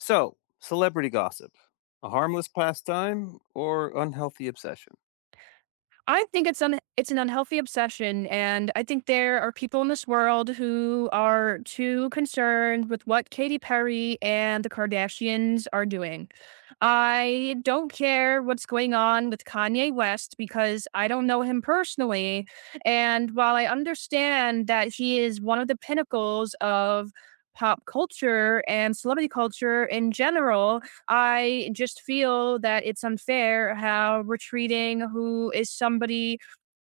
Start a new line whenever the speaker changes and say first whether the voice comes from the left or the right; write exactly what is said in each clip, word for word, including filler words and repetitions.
left: So, celebrity gossip, a harmless pastime or unhealthy obsession?
right: I think it's un- it's an unhealthy obsession, and I think there are people in this world who are too concerned with what Katy Perry and the Kardashians are doing. I don't care what's going on with Kanye West because I don't know him personally, and while I understand that he is one of the pinnacles of pop culture and celebrity culture in general, I just feel that it's unfair how we're treating who is somebody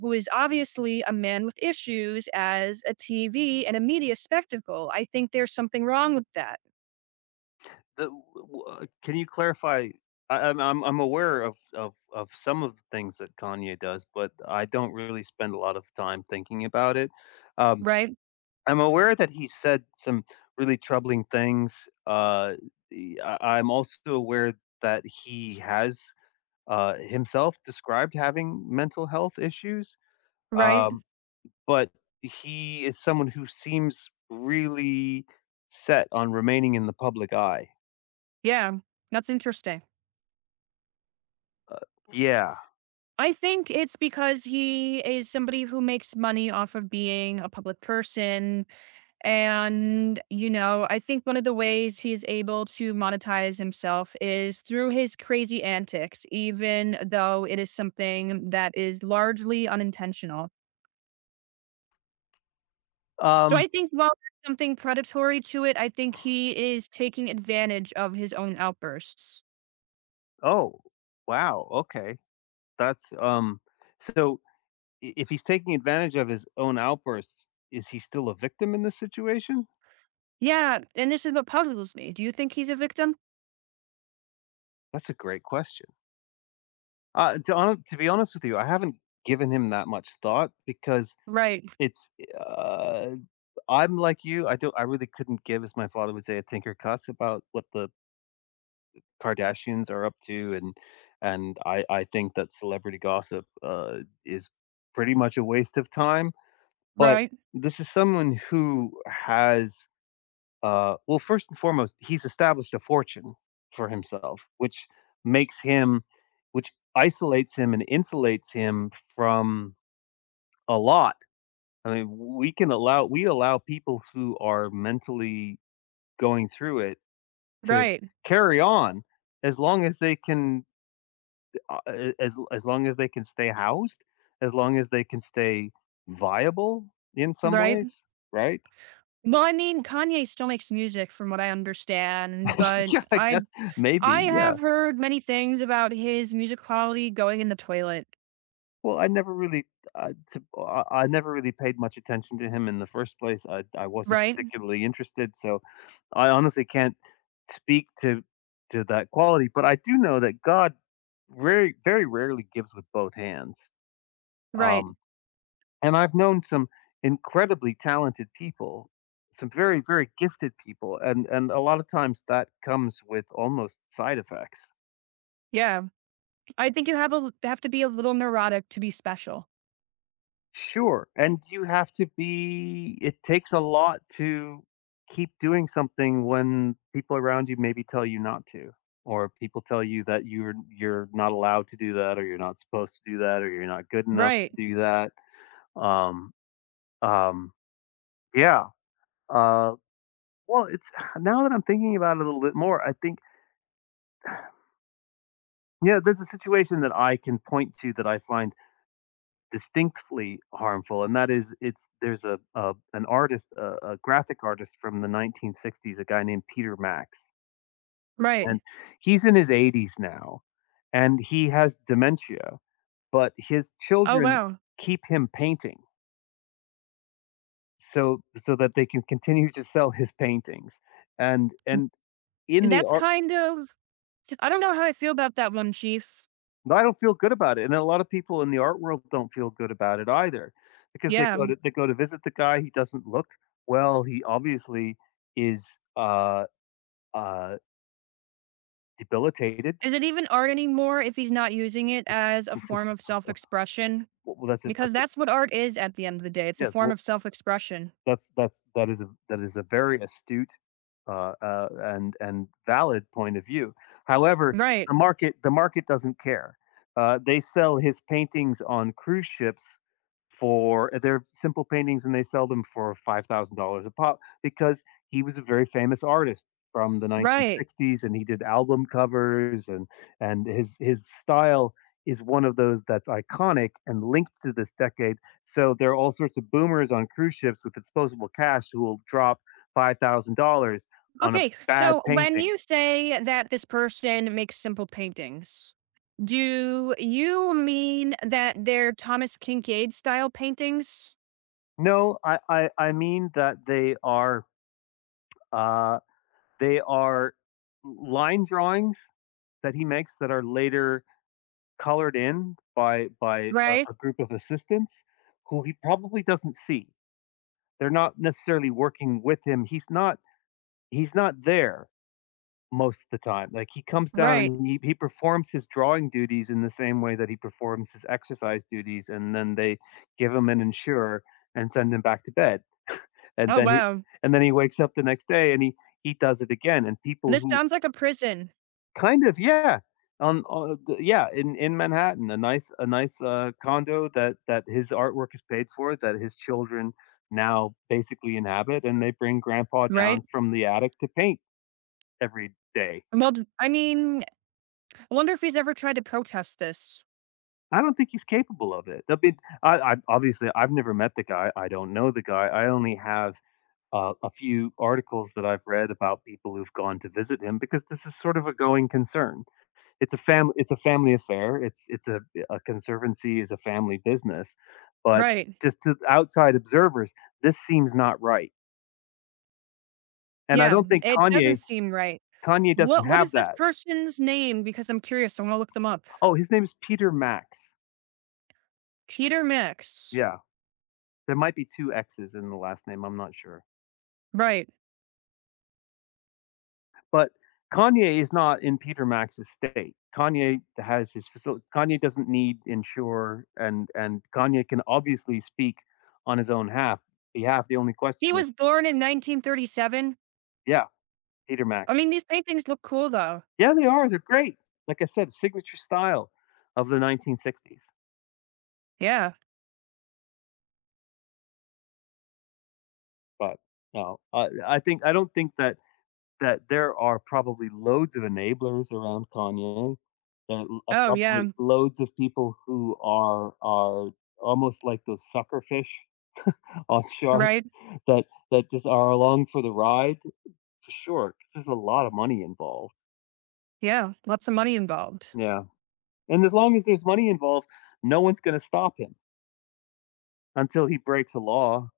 right: who is obviously a man with issues as a T V and a media spectacle. I think there's something wrong with that.
left: The, w- w- uh, can you clarify? I, I'm I'm I'm aware of, of of some of the things that Kanye does, but I don't really spend a lot of time thinking about it. Um,
right: Right?
left: I'm aware that he said some really troubling things. Uh, the- I, I'm also aware that he has uh, himself described having mental health issues.
right: Right?
left: Um, But he is someone who seems really set on remaining in the public eye.
right: Yeah. That's interesting.
left: Uh, yeah.
right: I think it's because he is somebody who makes money off of being a public person. And, you know, I think one of the ways he's able to monetize himself is through his crazy antics, even though it is something that is largely unintentional. So
left: Um,
right: I think while there's something predatory to it, I think he is taking advantage of his own outbursts.
left: oh, wow. Okay. That's, um, so i- if he's taking advantage of his own outbursts, is he still a victim in this situation?
right: Yeah. And this is what puzzles me. Do you think he's a victim?
left: That's a great question. Uh, to, hon- to be honest with you, I haven't given him that much thought because
right: Right.
left: it's, uh, I'm like you. I don't. I really couldn't give, as my father would say, a tinker cuss about what the Kardashians are up to, and and I I think that celebrity gossip uh, is pretty much a waste of time. But
right: Right.
left: this is someone who has, uh, well, first and foremost, he's established a fortune for himself, which makes him, which isolates him and insulates him from a lot. I mean, we can allow we allow people who are mentally going through it to
right: Right.
left: carry on as long as they can uh, as as long as they can stay housed, as long as they can stay viable in some
right: Right.
left: ways, right?
right: Well, I mean, Kanye still makes music from what I understand, but
left: Yeah, I guess
right: I
left: maybe.
right: I
left: Yeah.
right: have heard many things about his music quality going in the toilet.
left: Well, I never really, uh, to, I, I never really paid much attention to him in the first place. I I wasn't
right: Right?
left: particularly interested, so I honestly can't speak to to that quality. But I do know that God very very rarely gives with both hands.
right: Right.
left: Um, And I've known some incredibly talented people, some very, very gifted people, and and a lot of times that comes with almost side effects.
right: Yeah. I think you have a l have to be a little neurotic to be special.
left: Sure, and you have to be it takes a lot to keep doing something when people around you maybe tell you not to, or people tell you that you're you're not allowed to do that, or you're not supposed to do that, or you're not good enough
right: Right.
left: to do that. Um, um, yeah. Uh, well, it's now that I'm thinking about it a little bit more, I think yeah, there's a situation that I can point to that I find distinctly harmful, and that is it's there's a, a an artist, a, a graphic artist from the nineteen sixties, a guy named Peter Max, and
right: Right.
left: he's in his eighties now, and he has dementia, but his
right: Oh,
left: children
right: wow.
left: keep him painting so so that they can continue to sell his paintings, and and in the
right: That's
left: art
right: kind of I don't know how I feel about that one, Chief.
left: I don't feel good about it, and a lot of people in the art world don't feel good about it either, because they
right: Yeah.
left: go to they go to visit the guy. He doesn't look well. He obviously is uh, uh, debilitated.
right: Is it even art anymore if he's not using it as a form of self-expression?
left: well, that's a,
right: Because
left: that's a,
right: that's what art is at the end of the day. It's a
left: yes.
right: form
left: well,
right: of self-expression.
left: that's that's that is a that is a very astute uh, uh, and and valid point of view. However, the
right: Right.
left: market the market doesn't care. Uh, they sell his paintings on cruise ships for they're simple paintings, and they sell them for five thousand dollars a pop because he was a very famous artist from the
right: Right.
left: nineteen sixties, and he did album covers, and and his his style is one of those that's iconic and linked to this decade, so there are all sorts of boomers on cruise ships with disposable cash who will drop five thousand dollars on a
right: Okay,
left: bad
right: so when
left: painting.
right: you say that this person makes simple paintings, do you mean that they're Thomas Kincaid style paintings?
left: No, I, I, I mean that they are uh, they are line drawings that he makes that are later colored in by by a,
right: Right?
left: a group of assistants who he probably doesn't see. They're not necessarily working with him. He's not he's not there most of the time. Like, he comes down
right: Right.
left: and he he performs his drawing duties in the same way that he performs his exercise duties, and then they give him an insurer and send him back to bed. And
right: Oh,
left: then he
right: wow.
left: and then he wakes up the next day and he he does it again. And people
right: This
left: who
right: sounds like a prison,
left: kind of yeah, on on the yeah, in in Manhattan, a nice a nice, uh, condo that that his artwork is paid for, that his children now basically inhabit, and they bring grandpa down
right: right?
left: from the attic to paint every day.
right: Well, d- I mean, I wonder if he's ever tried to protest this.
left: I don't think he's capable of it. I mean, I, I obviously I've never met the guy. I don't know the guy. I only have uh, a few articles that I've read about people who've gone to visit him because this is sort of a going concern. It's a family. It's a family affair. It's it's a a conservancy is a family business, but
right: Right.
left: just to outside observers, this seems not right. And I
right: Yeah,
left: don't think
right: it doesn't
left: Kanye
right: seem right.
left: Kanye doesn't
right: What What
left: have
right: is this
left: that.
right: person's name? Because I'm curious. I want to look them up.
left: Oh, his name is Peter Max.
right: Peter Max.
left: Yeah, there might be two X's in the last name. I'm not sure.
right: Right.
left: But Kanye is not in Peter Max's state. Kanye has his facility. Kanye doesn't need insure, and and Kanye can obviously speak on his own half behalf. The only
right: He
left: question is,
right: was born in nineteen thirty-seven.
left: yeah, Peter Max.
right: I mean, these paintings look cool though.
left: Yeah, they are. They're great. Like I said, signature style of the nineteen sixties.
right: Yeah.
left: But no, I, I think I don't think that that there are probably loads of enablers around Kanye. There are
right: Oh, yeah.
left: probably loads of people who are are almost like those sucker fish, I'm sure,
right: Right.
left: that that just are along for the ride for sure, 'cause there's a lot of money involved.
right: Yeah. Lots of money involved.
left: Yeah, and as long as there's money involved, no one's gonna stop him until he breaks a law.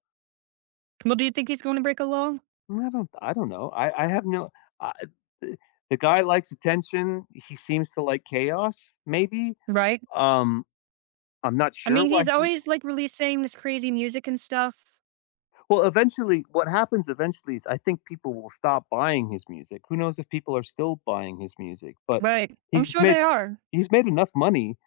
right: Well, do you think he's going to break a law?
left: I don't I don't know. I I have no I the the guy likes attention. He seems to like chaos, maybe.
right: Right.
left: Um, I'm not
right: I
left: sure
right: mean, he's
left: why he
right: always like releasing this crazy music and stuff.
left: well, eventually what happens eventually is I think people will stop buying his music. Who knows if people are still buying his music, but
right: Right. I'm
left: he's
right: sure
left: made
right: they are.
left: he's made enough money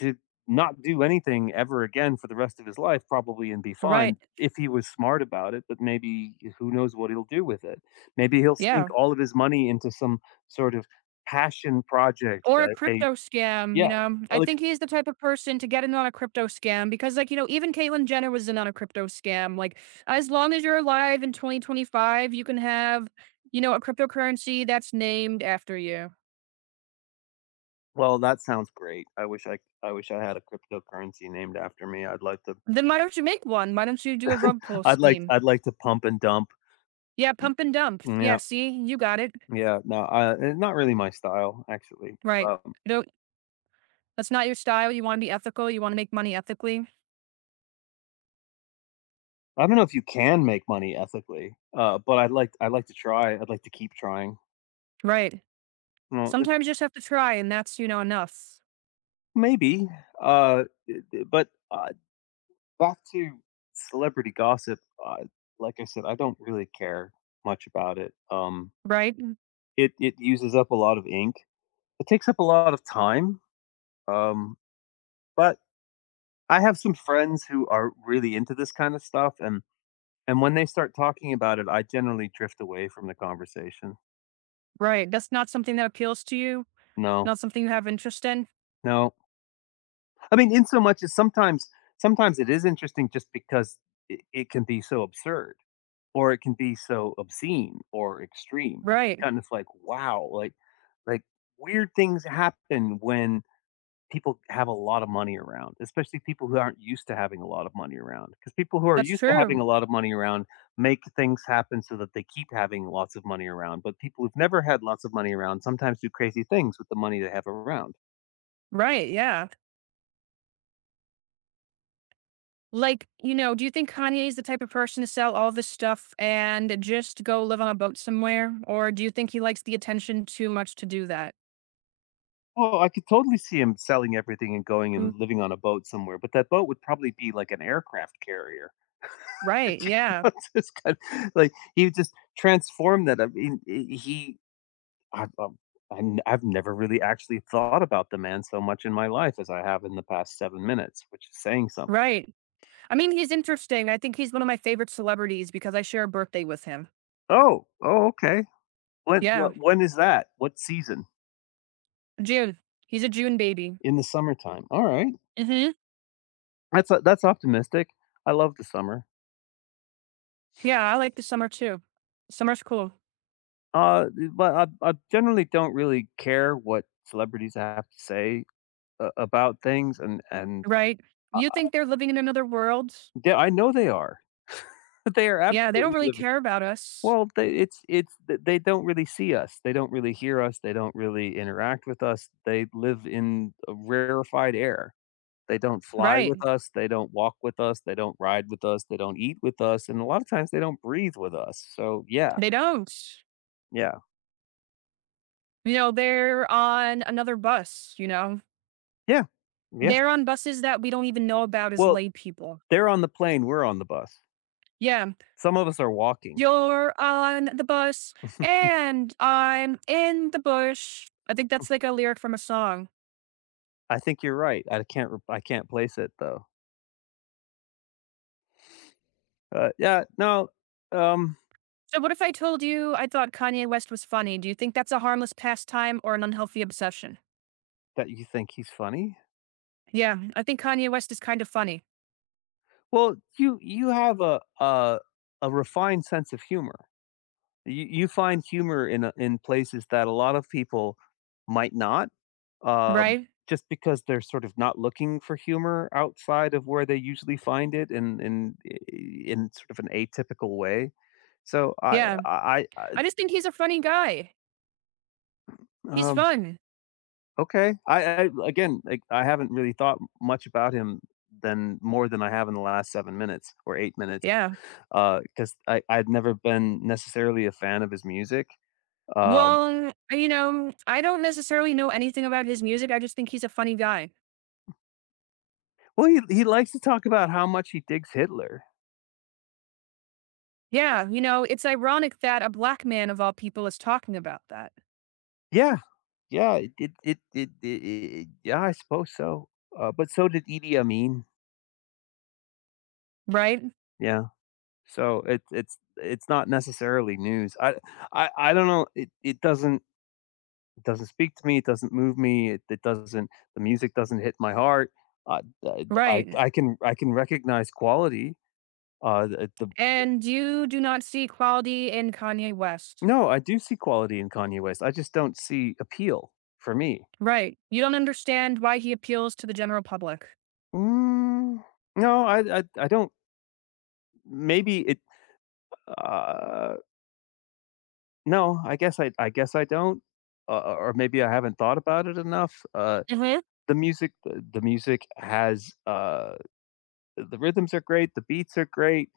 left: to not do anything ever again for the rest of his life probably and be fine
right: Right.
left: if he was smart about it, but maybe who knows what he'll do with it. Maybe he'll sink
right: Yeah.
left: all of his money into some sort of passion project.
right: Or a
left: A, a
right: crypto scam, you
left: yeah,
right: know? I
left: like
right: think he's the type of person to get in on a crypto scam because, like, you know, even Caitlyn Jenner was in on a crypto scam. Like, as long as you're alive in twenty twenty-five, you can have, you know, a cryptocurrency that's named after you.
left: well, that sounds great. I wish I I wish I had a cryptocurrency named after me. I'd like to
right: Then why don't you make one? Why don't you do a rug pull
left: I'd like
right: scheme?
left: I'd like to pump and dump.
right: Yeah, pump and dump. Yeah,
left: Yeah.
right: see, you got it.
left: Yeah, no, I, eh, not really my style actually.
right: Right.
left: Uh,
right: You don't that's not your style. You want to be ethical. You want to make money ethically.
left: I don't know if you can make money ethically, uh, but I'd like I'd like to try. I'd like to keep trying.
right: Right.
left: Well, it
right: Sometimes you just have to try and that's, you know, enough.
left: maybe, uh, it it but, uh, back to celebrity gossip, uh, like I said, I don't really care much about it. Um,
right: Right?
left: it it uses up a lot of ink. It takes up a lot of time, um, but I have some friends who are really into this kind of stuff, and and when they start talking about it, I generally drift away from the conversation.
right: Right. That's not something that appeals to you.
left: No,
right: Not something you have interest in.
left: no. I mean, in so much as sometimes sometimes it is interesting just because it, it can be so absurd or it can be so obscene or extreme.
right: Right.
left: Kind of like, wow, like like weird things happen when people have a lot of money around, especially people who aren't used to having a lot of money around. Because people who are
right: That's
left: used to having
right: true.
left: a lot of money around make things happen so that they keep having lots of money around. But people who've never had lots of money around sometimes do crazy things with the money they have around.
right: Right. Yeah. Like, you know, do you think Kanye is the type of person to sell all this stuff and just go live on a boat somewhere? Or do you think he likes the attention too much to do that?
left: Oh, I could totally see him selling everything and going
right: Mm.
left: and living on a boat somewhere, but that boat would probably be like an aircraft carrier.
right: Right. Yeah.
left: It's just kind of- like, he would just transform that, I mean, I he I um, I have never really actually thought about the man so much in my life as I have in the past seven minutes, which is saying something.
right: Right. I mean, he's interesting. I think he's one of my favorite celebrities because I share a birthday with him.
left: Oh, oh, okay. When
right: Yeah,
left: what when is that? What season?
right: June. He's a June baby.
left: In the summertime. Alright.
right: Mhm.
left: That's uh, that's optimistic. I love the summer.
right: Yeah, I like the summer too. Summer's cool,
left: Uh, but I I generally don't really care what celebrities have to say a about things, and and
right: right? You think they're living in another world?
left: yeah, I know they are. They are
right: Yeah, they
left: absolutely
right: don't really
left: living
right: care about us.
left: well, they it's it's th they don't really see us, they don't really hear us, they don't really interact with us, they live in a rarefied air. They don't fly
right: Right.
left: with us, they don't walk with us, they don't ride with us, they don't eat with us, and a lot of times they don't breathe with us, so yeah,
right: They don't.
left: yeah,
right: You know, they're on another bus, you know?
left: yeah, yeah.
right: They're on buses that we don't even know about as
left: Well,
right: lay people.
left: they're on the plane, we're on the bus.
right: Yeah.
left: Some of us are walking.
right: You're on the bus and I'm in the bush. I think that's like a lyric from a song.
left: I think you're right. I can't re I can't place it though. Uh, yeah, no, um,
right: So what if I told you I thought Kanye West was funny? Do you think that's a harmless pastime or an unhealthy obsession?
left: that you think he's funny?
right: Yeah, I think Kanye West is kind of funny,
left: Well, you you have a a a refined sense of humor. You you find humor in a in places that a lot of people might not, um,
right: right?
left: just because they're sort of not looking for humor outside of where they usually find it in in in sort of an atypical way. So I
right: Yeah.
left: I I
right: I just think he's a funny guy. He's
left: um
right: fun.
left: okay. I I again, like, I haven't really thought much about him than more than I have in the last seven minutes or eight minutes,
right: Yeah.
left: because I I'd never been necessarily a fan of his music. Um,
right: Well, you know, I don't necessarily know anything about his music. I just think he's a funny guy.
left: well, he he likes to talk about how much he digs Hitler.
right: Yeah, you know, it's ironic that a black man of all people is talking about that,
left: Yeah, yeah, it it it it I I yeah, I suppose so. Uh, but so did Idi Amin.
right: right?
left: Yeah. So, it's it's it's not necessarily news. I I I don't know, it it doesn't It doesn't speak to me, it doesn't move me, it it doesn't the music doesn't hit my heart. Uh, I I
right: Right.
left: I can I can recognize quality, uh, the the
right: And you do not see quality in Kanye West.
left: no, I do see quality in Kanye West, I just don't see appeal for me.
right: Right. You don't understand why he appeals to the general public.
left: Mm, no, I I I don't maybe it uh, no, I guess I I guess I don't, uh, or maybe I haven't thought about it enough. Uh,
right: Mhm.
left: the music the the music has, uh the rhythms are great, the beats are great,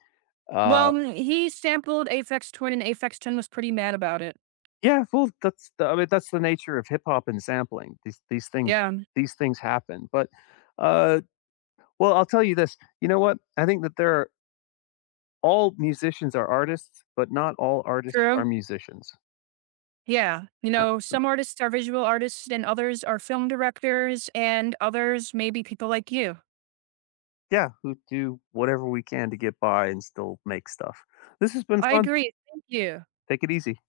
left: uh
right: Well, mm, he sampled Aphex Twin and Aphex Twin was pretty mad about it.
left: yeah, well, that's the I mean, that's the nature of hip hop and sampling. These these things
right: Yeah.
left: these things happen. But uh well, I'll tell you this. You know what? I think that there are all musicians are artists, but not all artists are
right: True.
left: musicians.
right: Yeah. You
left: Uh,
right: know, some artists are visual artists and others are film directors and others may be people like you.
left: Yeah, who do whatever we can to get by and still make stuff. This has been
right: I
left: fun.
right: agree. Thank you.
left: Take it easy.